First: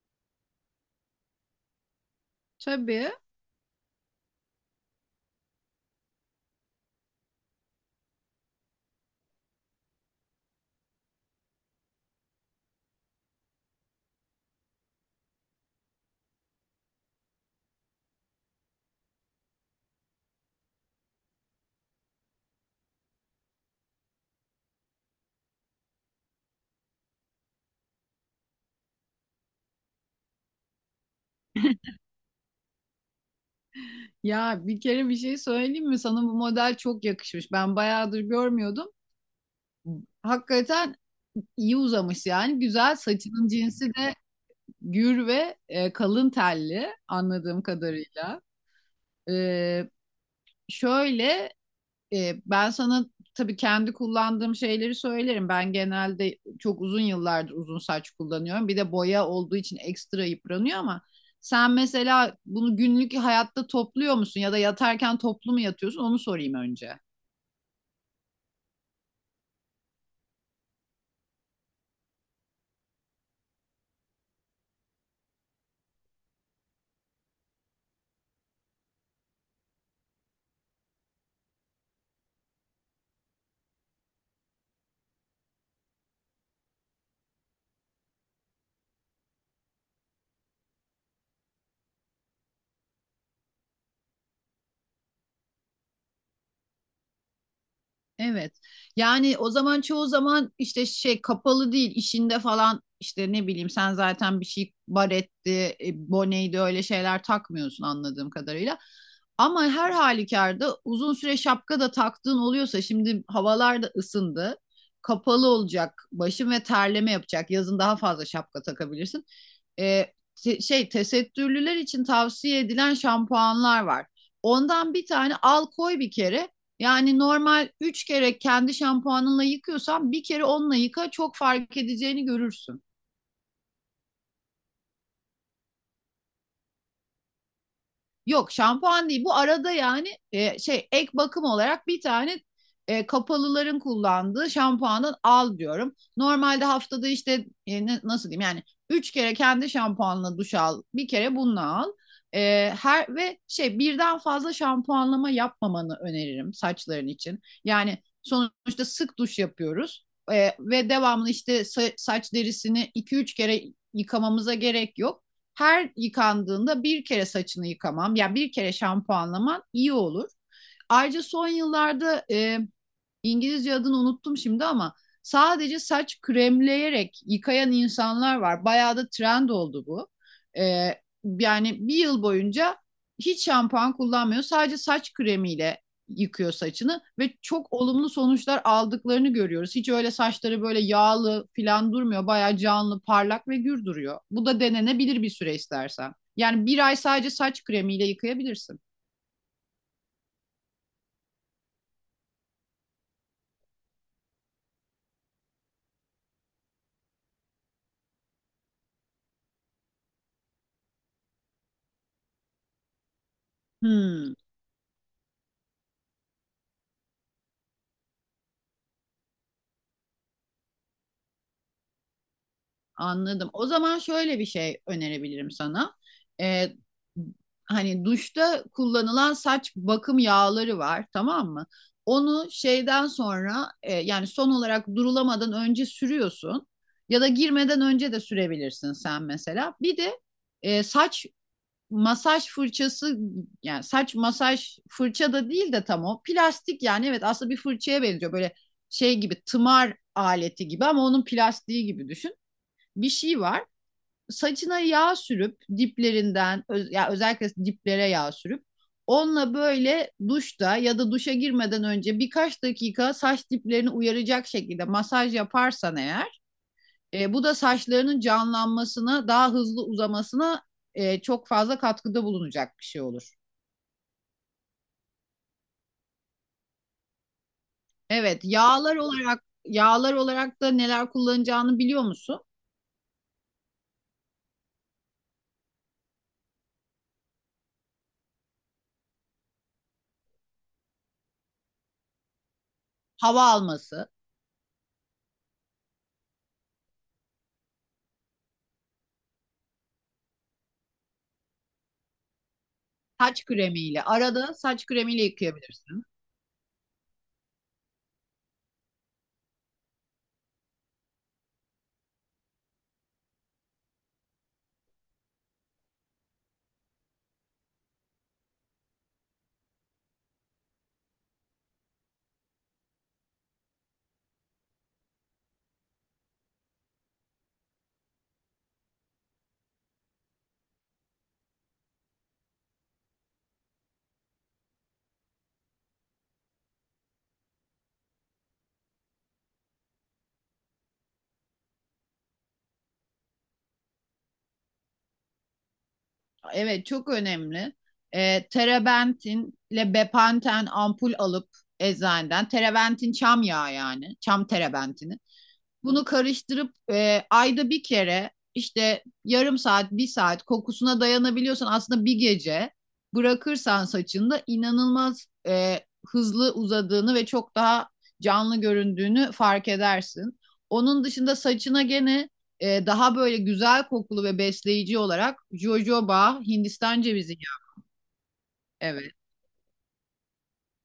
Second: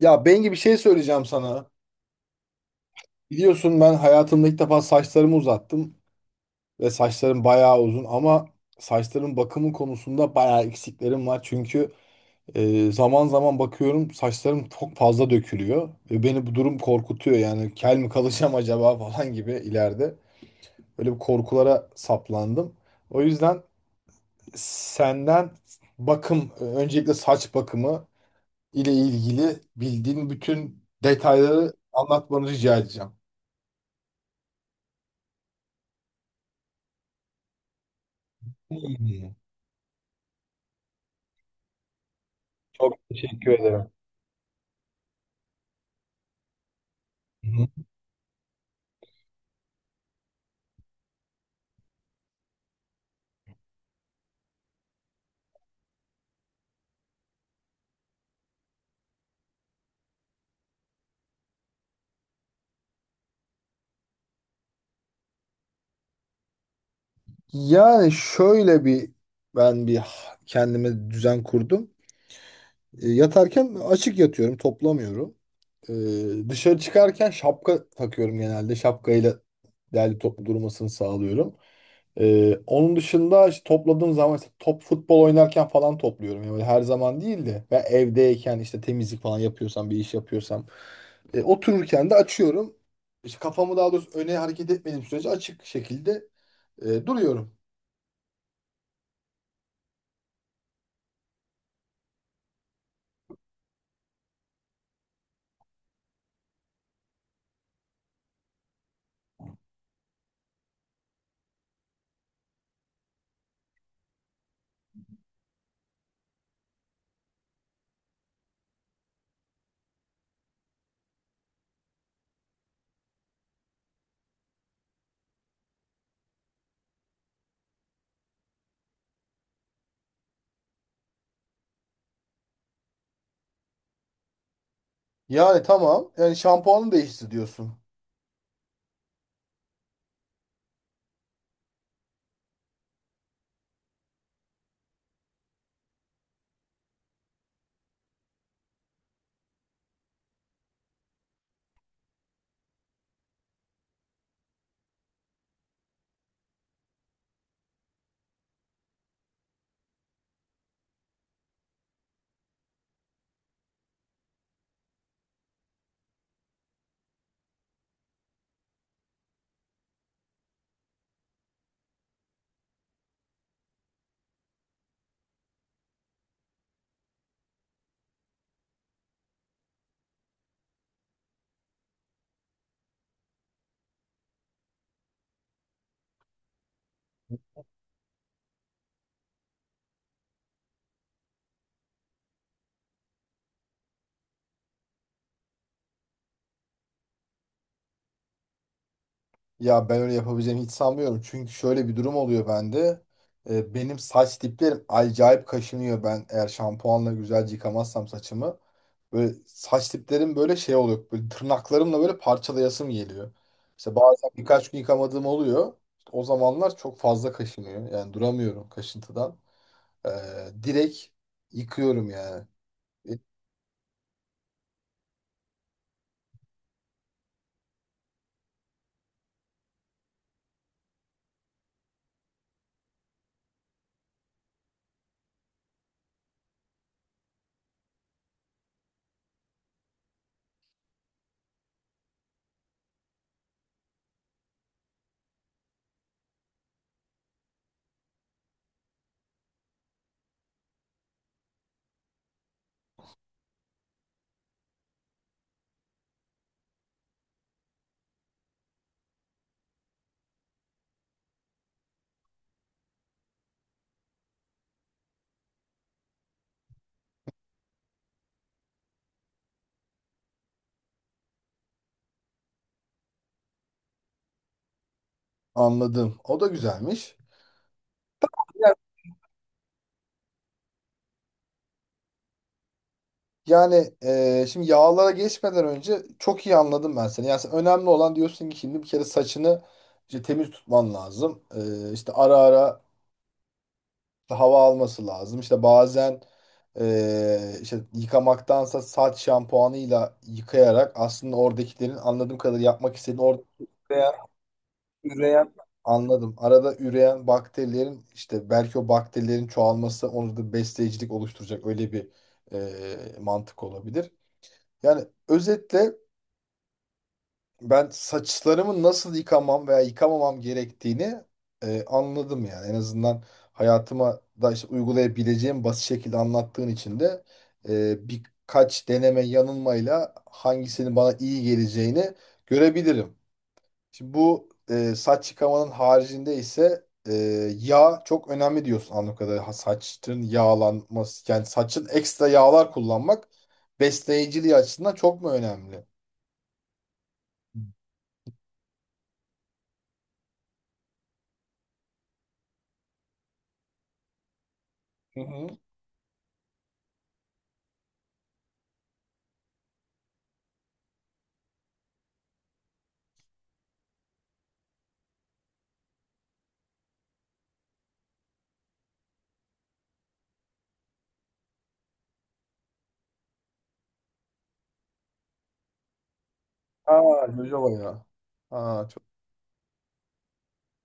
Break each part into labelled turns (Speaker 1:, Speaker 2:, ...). Speaker 1: Ya Bengi bir şey söyleyeceğim sana.
Speaker 2: Tabii.
Speaker 1: Biliyorsun ben hayatımda ilk defa saçlarımı uzattım ve saçlarım bayağı uzun ama saçların bakımı konusunda bayağı eksiklerim var. Çünkü zaman zaman bakıyorum saçlarım çok fazla dökülüyor ve beni bu durum korkutuyor. Yani kel mi kalacağım acaba falan gibi ileride. Böyle bir korkulara saplandım. O yüzden senden bakım, öncelikle saç bakımı ile ilgili bildiğin bütün detayları anlatmanı rica edeceğim.
Speaker 2: Ya bir kere bir şey söyleyeyim mi? Sana bu model çok yakışmış. Ben bayağıdır görmüyordum.
Speaker 1: İyi.
Speaker 2: Hakikaten iyi uzamış yani. Güzel.
Speaker 1: Çok
Speaker 2: Saçının
Speaker 1: teşekkür
Speaker 2: cinsi
Speaker 1: ederim.
Speaker 2: de gür ve kalın telli anladığım
Speaker 1: Hı.
Speaker 2: kadarıyla. E, şöyle Ben sana tabii kendi kullandığım şeyleri söylerim. Ben genelde çok uzun yıllardır uzun saç kullanıyorum. Bir de boya olduğu için ekstra yıpranıyor ama sen mesela bunu günlük hayatta topluyor musun ya da yatarken toplu mu yatıyorsun? Onu sorayım önce.
Speaker 1: Yani şöyle bir ben kendime düzen kurdum. Yatarken açık yatıyorum, toplamıyorum. Dışarı çıkarken şapka takıyorum genelde. Şapkayla derli toplu durmasını sağlıyorum. Onun dışında işte topladığım zaman işte top futbol oynarken falan topluyorum. Yani böyle her zaman değil de ve evdeyken işte temizlik falan yapıyorsam bir iş yapıyorsam otururken de açıyorum. İşte kafamı daha doğrusu öne hareket etmediğim sürece açık şekilde duruyorum.
Speaker 2: Evet. Yani o zaman çoğu zaman işte şey kapalı değil işinde falan işte ne bileyim sen zaten bir şey baretti, boneydi öyle şeyler takmıyorsun anladığım kadarıyla. Ama her halükarda uzun süre şapka da taktığın oluyorsa şimdi havalar da ısındı. Kapalı olacak başın ve terleme yapacak. Yazın daha fazla şapka takabilirsin. E, şey tesettürlüler için tavsiye edilen şampuanlar var. Ondan bir tane al koy bir kere. Yani normal 3 kere kendi şampuanınla yıkıyorsan bir kere onunla yıka çok fark edeceğini görürsün.
Speaker 1: Yani tamam. Yani şampuanı değişti diyorsun.
Speaker 2: Yok şampuan değil. Bu arada yani şey ek bakım olarak bir tane kapalıların kullandığı şampuanı al diyorum. Normalde haftada işte nasıl diyeyim yani üç kere kendi şampuanla duş al. Bir kere bununla al. Her ve şey birden fazla şampuanlama yapmamanı öneririm saçların için. Yani sonuçta sık duş yapıyoruz. Ve devamlı işte saç derisini iki üç kere yıkamamıza gerek yok her yıkandığında bir kere saçını yıkamam, yani bir kere şampuanlaman iyi olur. Ayrıca son yıllarda İngilizce adını unuttum şimdi ama sadece saç kremleyerek yıkayan insanlar var. Bayağı da trend oldu bu. Ee, yani bir yıl boyunca hiç şampuan kullanmıyor. Sadece saç kremiyle yıkıyor saçını ve çok olumlu sonuçlar aldıklarını görüyoruz. Hiç öyle saçları böyle yağlı falan durmuyor. Bayağı canlı, parlak ve gür duruyor. Bu da denenebilir bir süre istersen. Yani bir ay sadece saç kremiyle yıkayabilirsin.
Speaker 1: Ya ben öyle yapabileceğimi hiç sanmıyorum. Çünkü şöyle bir durum oluyor bende. Benim saç diplerim acayip kaşınıyor. Ben eğer şampuanla güzelce yıkamazsam saçımı. Böyle saç diplerim böyle şey oluyor. Böyle tırnaklarımla böyle parçalayasım geliyor. İşte bazen
Speaker 2: Hmm.
Speaker 1: birkaç gün yıkamadığım oluyor. İşte o zamanlar çok fazla kaşınıyor. Yani duramıyorum kaşıntıdan. Direkt yıkıyorum yani. E,
Speaker 2: Anladım. O zaman şöyle bir şey önerebilirim sana. Ee, hani duşta kullanılan saç bakım yağları var, tamam mı? Onu şeyden sonra yani son olarak durulamadan önce sürüyorsun ya da girmeden önce de sürebilirsin sen mesela. Bir de saç masaj fırçası yani saç masaj fırça da değil de tam o plastik yani evet aslında bir fırçaya benziyor böyle şey gibi tımar aleti gibi ama onun plastiği gibi düşün bir şey var. Saçına yağ sürüp diplerinden ya özellikle diplere yağ sürüp onunla böyle duşta ya da duşa girmeden önce birkaç dakika saç diplerini uyaracak şekilde masaj yaparsan eğer bu da saçlarının canlanmasına daha hızlı uzamasına çok fazla katkıda bulunacak bir şey olur.
Speaker 1: Anladım. O da güzelmiş.
Speaker 2: Evet, yağlar olarak da neler kullanacağını biliyor musun?
Speaker 1: Yani şimdi yağlara geçmeden önce çok iyi anladım ben seni. Yani sen önemli olan diyorsun ki şimdi bir kere saçını işte temiz tutman lazım. İşte ara ara
Speaker 2: Hava alması,
Speaker 1: işte hava alması lazım. İşte bazen işte yıkamaktansa saç şampuanıyla yıkayarak aslında oradakilerin anladığım kadarıyla yapmak istediğin orada
Speaker 2: saç kremiyle
Speaker 1: üreyen,
Speaker 2: arada saç kremiyle
Speaker 1: üreyen
Speaker 2: yıkayabilirsin.
Speaker 1: anladım. Arada üreyen bakterilerin işte belki o bakterilerin çoğalması onu da besleyicilik oluşturacak öyle bir mantık olabilir. Yani özetle ben saçlarımı nasıl yıkamam veya yıkamamam gerektiğini anladım yani. En azından hayatıma da işte uygulayabileceğim basit şekilde anlattığın için de birkaç deneme yanılmayla hangisinin bana iyi geleceğini görebilirim. Şimdi bu saç yıkamanın haricinde ise yağ çok önemli diyorsun anladığım kadarıyla. Ha, saçın yağlanması yani saçın ekstra yağlar kullanmak besleyiciliği açısından çok mu önemli?
Speaker 2: Evet çok önemli. Terebentinle bepanten ampul alıp eczaneden. Terebentin çam yağı yani. Çam terebentini.
Speaker 1: Hı hı.
Speaker 2: Bunu karıştırıp ayda bir kere işte yarım saat, bir saat kokusuna dayanabiliyorsan aslında bir gece bırakırsan saçında inanılmaz hızlı uzadığını ve çok daha canlı göründüğünü fark edersin. Onun dışında saçına gene daha böyle güzel kokulu ve besleyici olarak jojoba, Hindistan
Speaker 1: Aa,
Speaker 2: cevizi
Speaker 1: jojoba
Speaker 2: yağı.
Speaker 1: ya. Aa, çok...
Speaker 2: Evet,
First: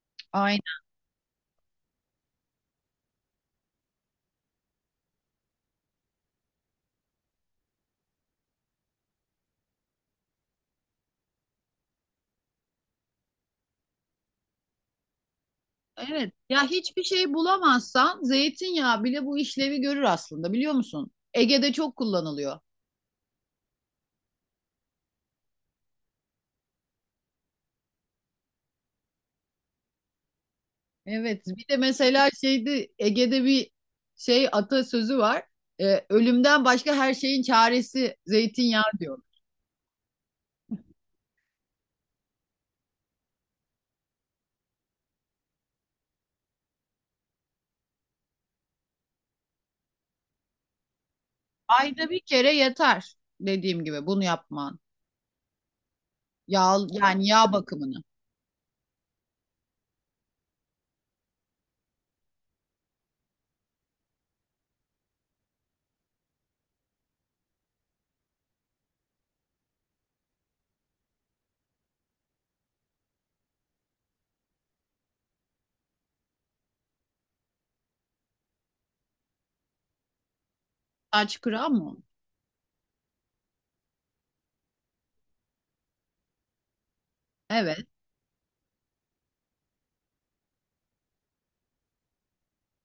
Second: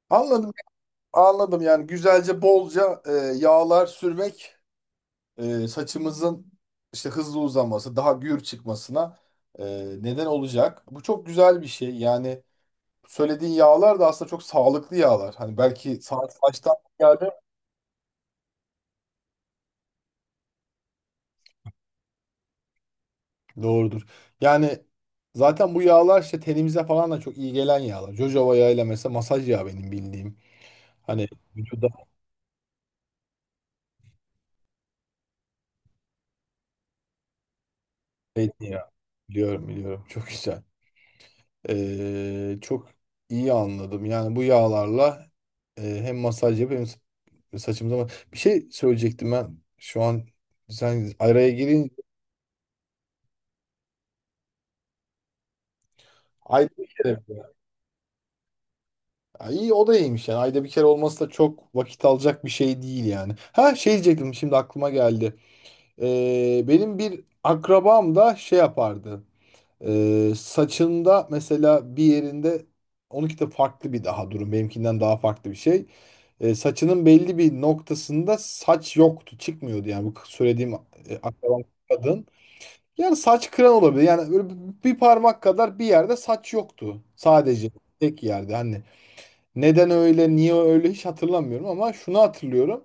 Speaker 1: Anladım,
Speaker 2: aynen.
Speaker 1: anladım. Yani güzelce, bolca yağlar sürmek saçımızın işte hızlı uzaması, daha gür çıkmasına e, neden olacak. Bu çok güzel bir şey. Yani söylediğin yağlar da aslında çok sağlıklı yağlar. Hani belki
Speaker 2: Evet. Ya
Speaker 1: saçtan
Speaker 2: hiçbir
Speaker 1: geldi.
Speaker 2: şey bulamazsan zeytinyağı bile bu işlevi görür aslında biliyor musun? Ege'de çok kullanılıyor.
Speaker 1: Doğrudur. Yani zaten bu yağlar işte tenimize falan da çok iyi gelen yağlar. Jojoba yağıyla mesela masaj yağı benim bildiğim. Hani
Speaker 2: Evet, bir de
Speaker 1: vücuda
Speaker 2: mesela şeydi Ege'de bir şey atasözü var. Ölümden başka her şeyin çaresi zeytinyağı
Speaker 1: zeytinyağı.
Speaker 2: diyor.
Speaker 1: Biliyorum, biliyorum. Çok güzel. Çok iyi anladım. Yani bu yağlarla hem masaj yapıp hem saçımıza bir şey söyleyecektim ben. Şu an sen araya girince
Speaker 2: Ayda bir kere yeter dediğim gibi bunu yapman.
Speaker 1: ayda
Speaker 2: Yağ
Speaker 1: bir kere.
Speaker 2: yani
Speaker 1: Mi?
Speaker 2: yağ bakımını.
Speaker 1: Ha, İyi o da iyiymiş yani. Ayda bir kere olması da çok vakit alacak bir şey değil yani. Ha şey diyecektim şimdi aklıma geldi. Benim bir akrabam da şey yapardı. Saçında mesela bir yerinde onunki de farklı bir daha durum. Benimkinden daha farklı bir şey. Saçının belli bir noktasında saç yoktu. Çıkmıyordu yani bu söylediğim
Speaker 2: Saç
Speaker 1: akrabam
Speaker 2: kıran mı?
Speaker 1: kadın. Yani saç kıran olabilir. Yani böyle bir parmak kadar bir yerde saç yoktu. Sadece
Speaker 2: Evet.
Speaker 1: tek yerde. Hani neden öyle, niye öyle hiç hatırlamıyorum ama şunu hatırlıyorum.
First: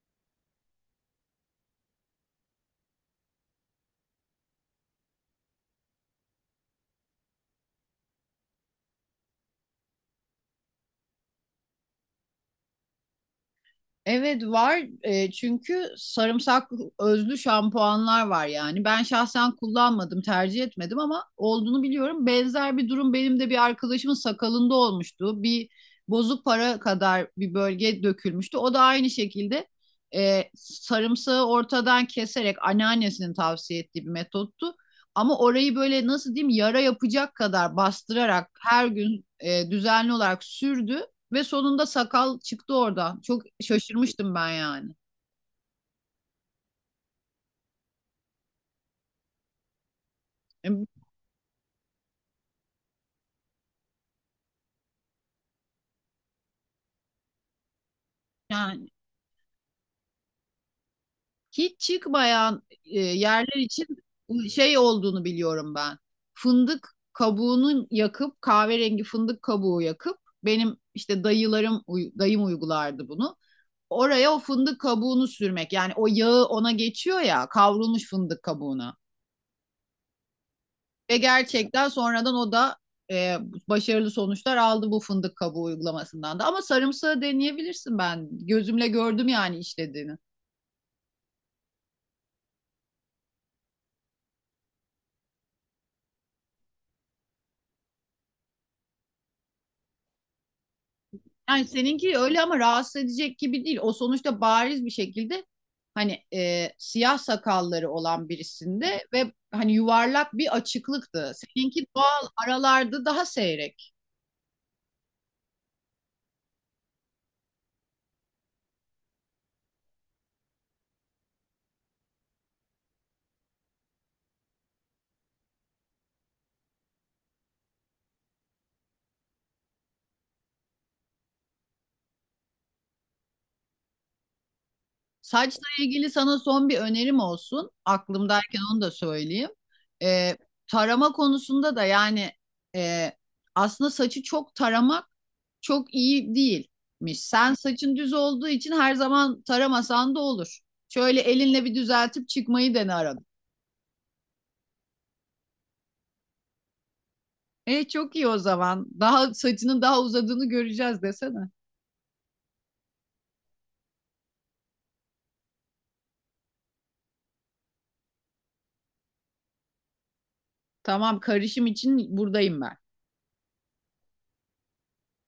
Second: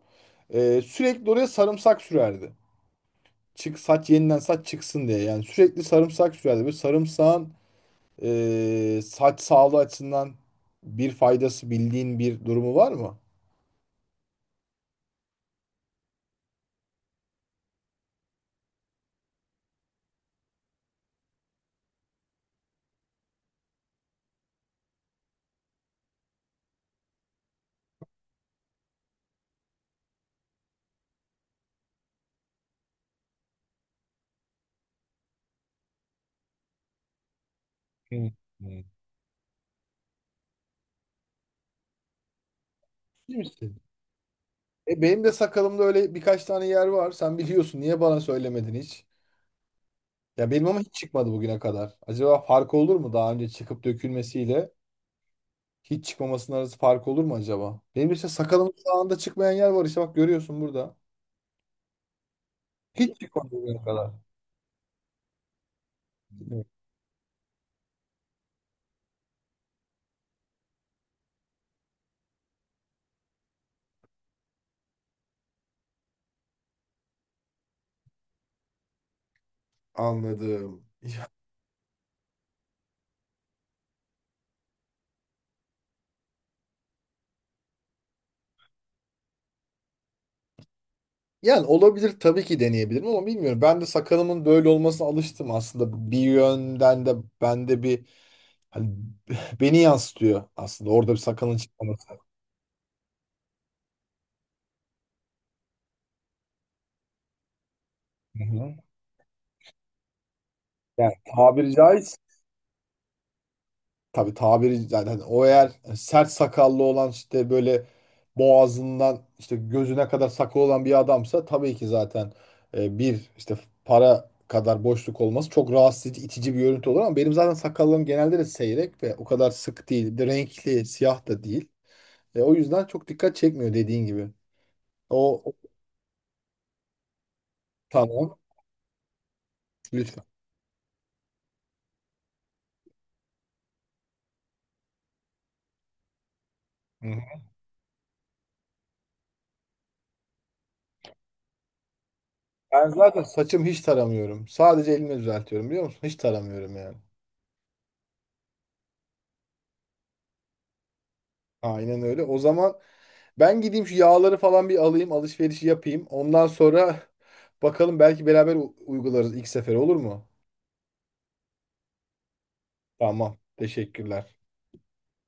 Speaker 1: Sürekli oraya sarımsak sürerdi. Çık saç yeniden saç çıksın diye. Yani sürekli sarımsak sürerdi. Böyle sarımsağın saç sağlığı açısından bir faydası bildiğin bir durumu var mı?
Speaker 2: Evet var. Çünkü sarımsak özlü şampuanlar var yani. Ben şahsen kullanmadım, tercih etmedim ama olduğunu biliyorum. Benzer bir durum benim de bir arkadaşımın sakalında olmuştu. Bir bozuk para kadar bir bölge dökülmüştü. O da aynı şekilde sarımsağı ortadan keserek anneannesinin tavsiye ettiği bir metottu. Ama orayı böyle nasıl diyeyim yara yapacak kadar
Speaker 1: Evet.
Speaker 2: bastırarak
Speaker 1: Evet.
Speaker 2: her gün düzenli olarak sürdü. Ve sonunda sakal çıktı oradan.
Speaker 1: Değil
Speaker 2: Çok
Speaker 1: misin?
Speaker 2: şaşırmıştım ben yani.
Speaker 1: Benim de sakalımda öyle birkaç tane yer var. Sen biliyorsun. Niye bana söylemedin hiç? Ya benim ama hiç çıkmadı bugüne kadar. Acaba fark olur mu daha önce çıkıp dökülmesiyle hiç çıkmamasının arası fark olur mu acaba? Benim işte sakalımın
Speaker 2: Yani
Speaker 1: sağında çıkmayan yer var işte bak görüyorsun burada.
Speaker 2: hiç çıkmayan
Speaker 1: Hiç çıkmadı
Speaker 2: yerler
Speaker 1: bugüne
Speaker 2: için
Speaker 1: kadar.
Speaker 2: bu şey olduğunu biliyorum ben.
Speaker 1: Evet.
Speaker 2: Fındık kabuğunu yakıp kahverengi fındık kabuğu yakıp benim işte dayım uygulardı bunu. Oraya o fındık kabuğunu sürmek. Yani o yağı ona geçiyor ya kavrulmuş fındık kabuğuna.
Speaker 1: Anladım.
Speaker 2: Ve gerçekten sonradan o da e, başarılı sonuçlar aldı bu fındık kabuğu uygulamasından da. Ama sarımsağı deneyebilirsin ben. Gözümle gördüm yani işlediğini.
Speaker 1: Yani olabilir tabii ki deneyebilirim ama bilmiyorum. Ben de sakalımın böyle olmasına alıştım aslında. Bir yönden de bende bir hani beni yansıtıyor aslında. Orada bir sakalın
Speaker 2: Yani
Speaker 1: çıkması.
Speaker 2: seninki öyle ama rahatsız edecek gibi değil. O sonuçta bariz bir şekilde hani siyah sakalları olan
Speaker 1: Hı hı.
Speaker 2: birisinde ve hani yuvarlak bir
Speaker 1: Yani
Speaker 2: açıklıktı.
Speaker 1: tabiri
Speaker 2: Seninki
Speaker 1: caizse
Speaker 2: doğal aralarda daha seyrek.
Speaker 1: tabii tabiri yani hani o eğer sert sakallı olan işte böyle boğazından işte gözüne kadar sakal olan bir adamsa tabii ki zaten bir işte para kadar boşluk olması çok rahatsız edici, itici bir görüntü olur ama benim zaten sakallarım genelde de seyrek ve o kadar sık değil. Bir de renkli, siyah da değil. O yüzden çok dikkat çekmiyor dediğin gibi. O o-
Speaker 2: Saçla ilgili sana son bir önerim olsun.
Speaker 1: tamam,
Speaker 2: Aklımdayken onu da söyleyeyim.
Speaker 1: lütfen.
Speaker 2: Ee, tarama konusunda da yani e, aslında saçı çok taramak çok iyi
Speaker 1: Hı
Speaker 2: değilmiş.
Speaker 1: hı.
Speaker 2: Sen saçın düz olduğu için her zaman taramasan da olur. Şöyle elinle bir düzeltip çıkmayı
Speaker 1: Ben
Speaker 2: dene arada.
Speaker 1: zaten saçım hiç taramıyorum. Sadece elimi düzeltiyorum biliyor musun? Hiç taramıyorum yani.
Speaker 2: E çok iyi o zaman. Saçının daha uzadığını göreceğiz desene.
Speaker 1: Aynen öyle. O zaman ben gideyim şu yağları falan bir alayım, alışverişi yapayım. Ondan sonra bakalım belki beraber uygularız ilk sefer olur mu?
Speaker 2: Tamam karışım için buradayım ben.
Speaker 1: Tamam. Teşekkürler.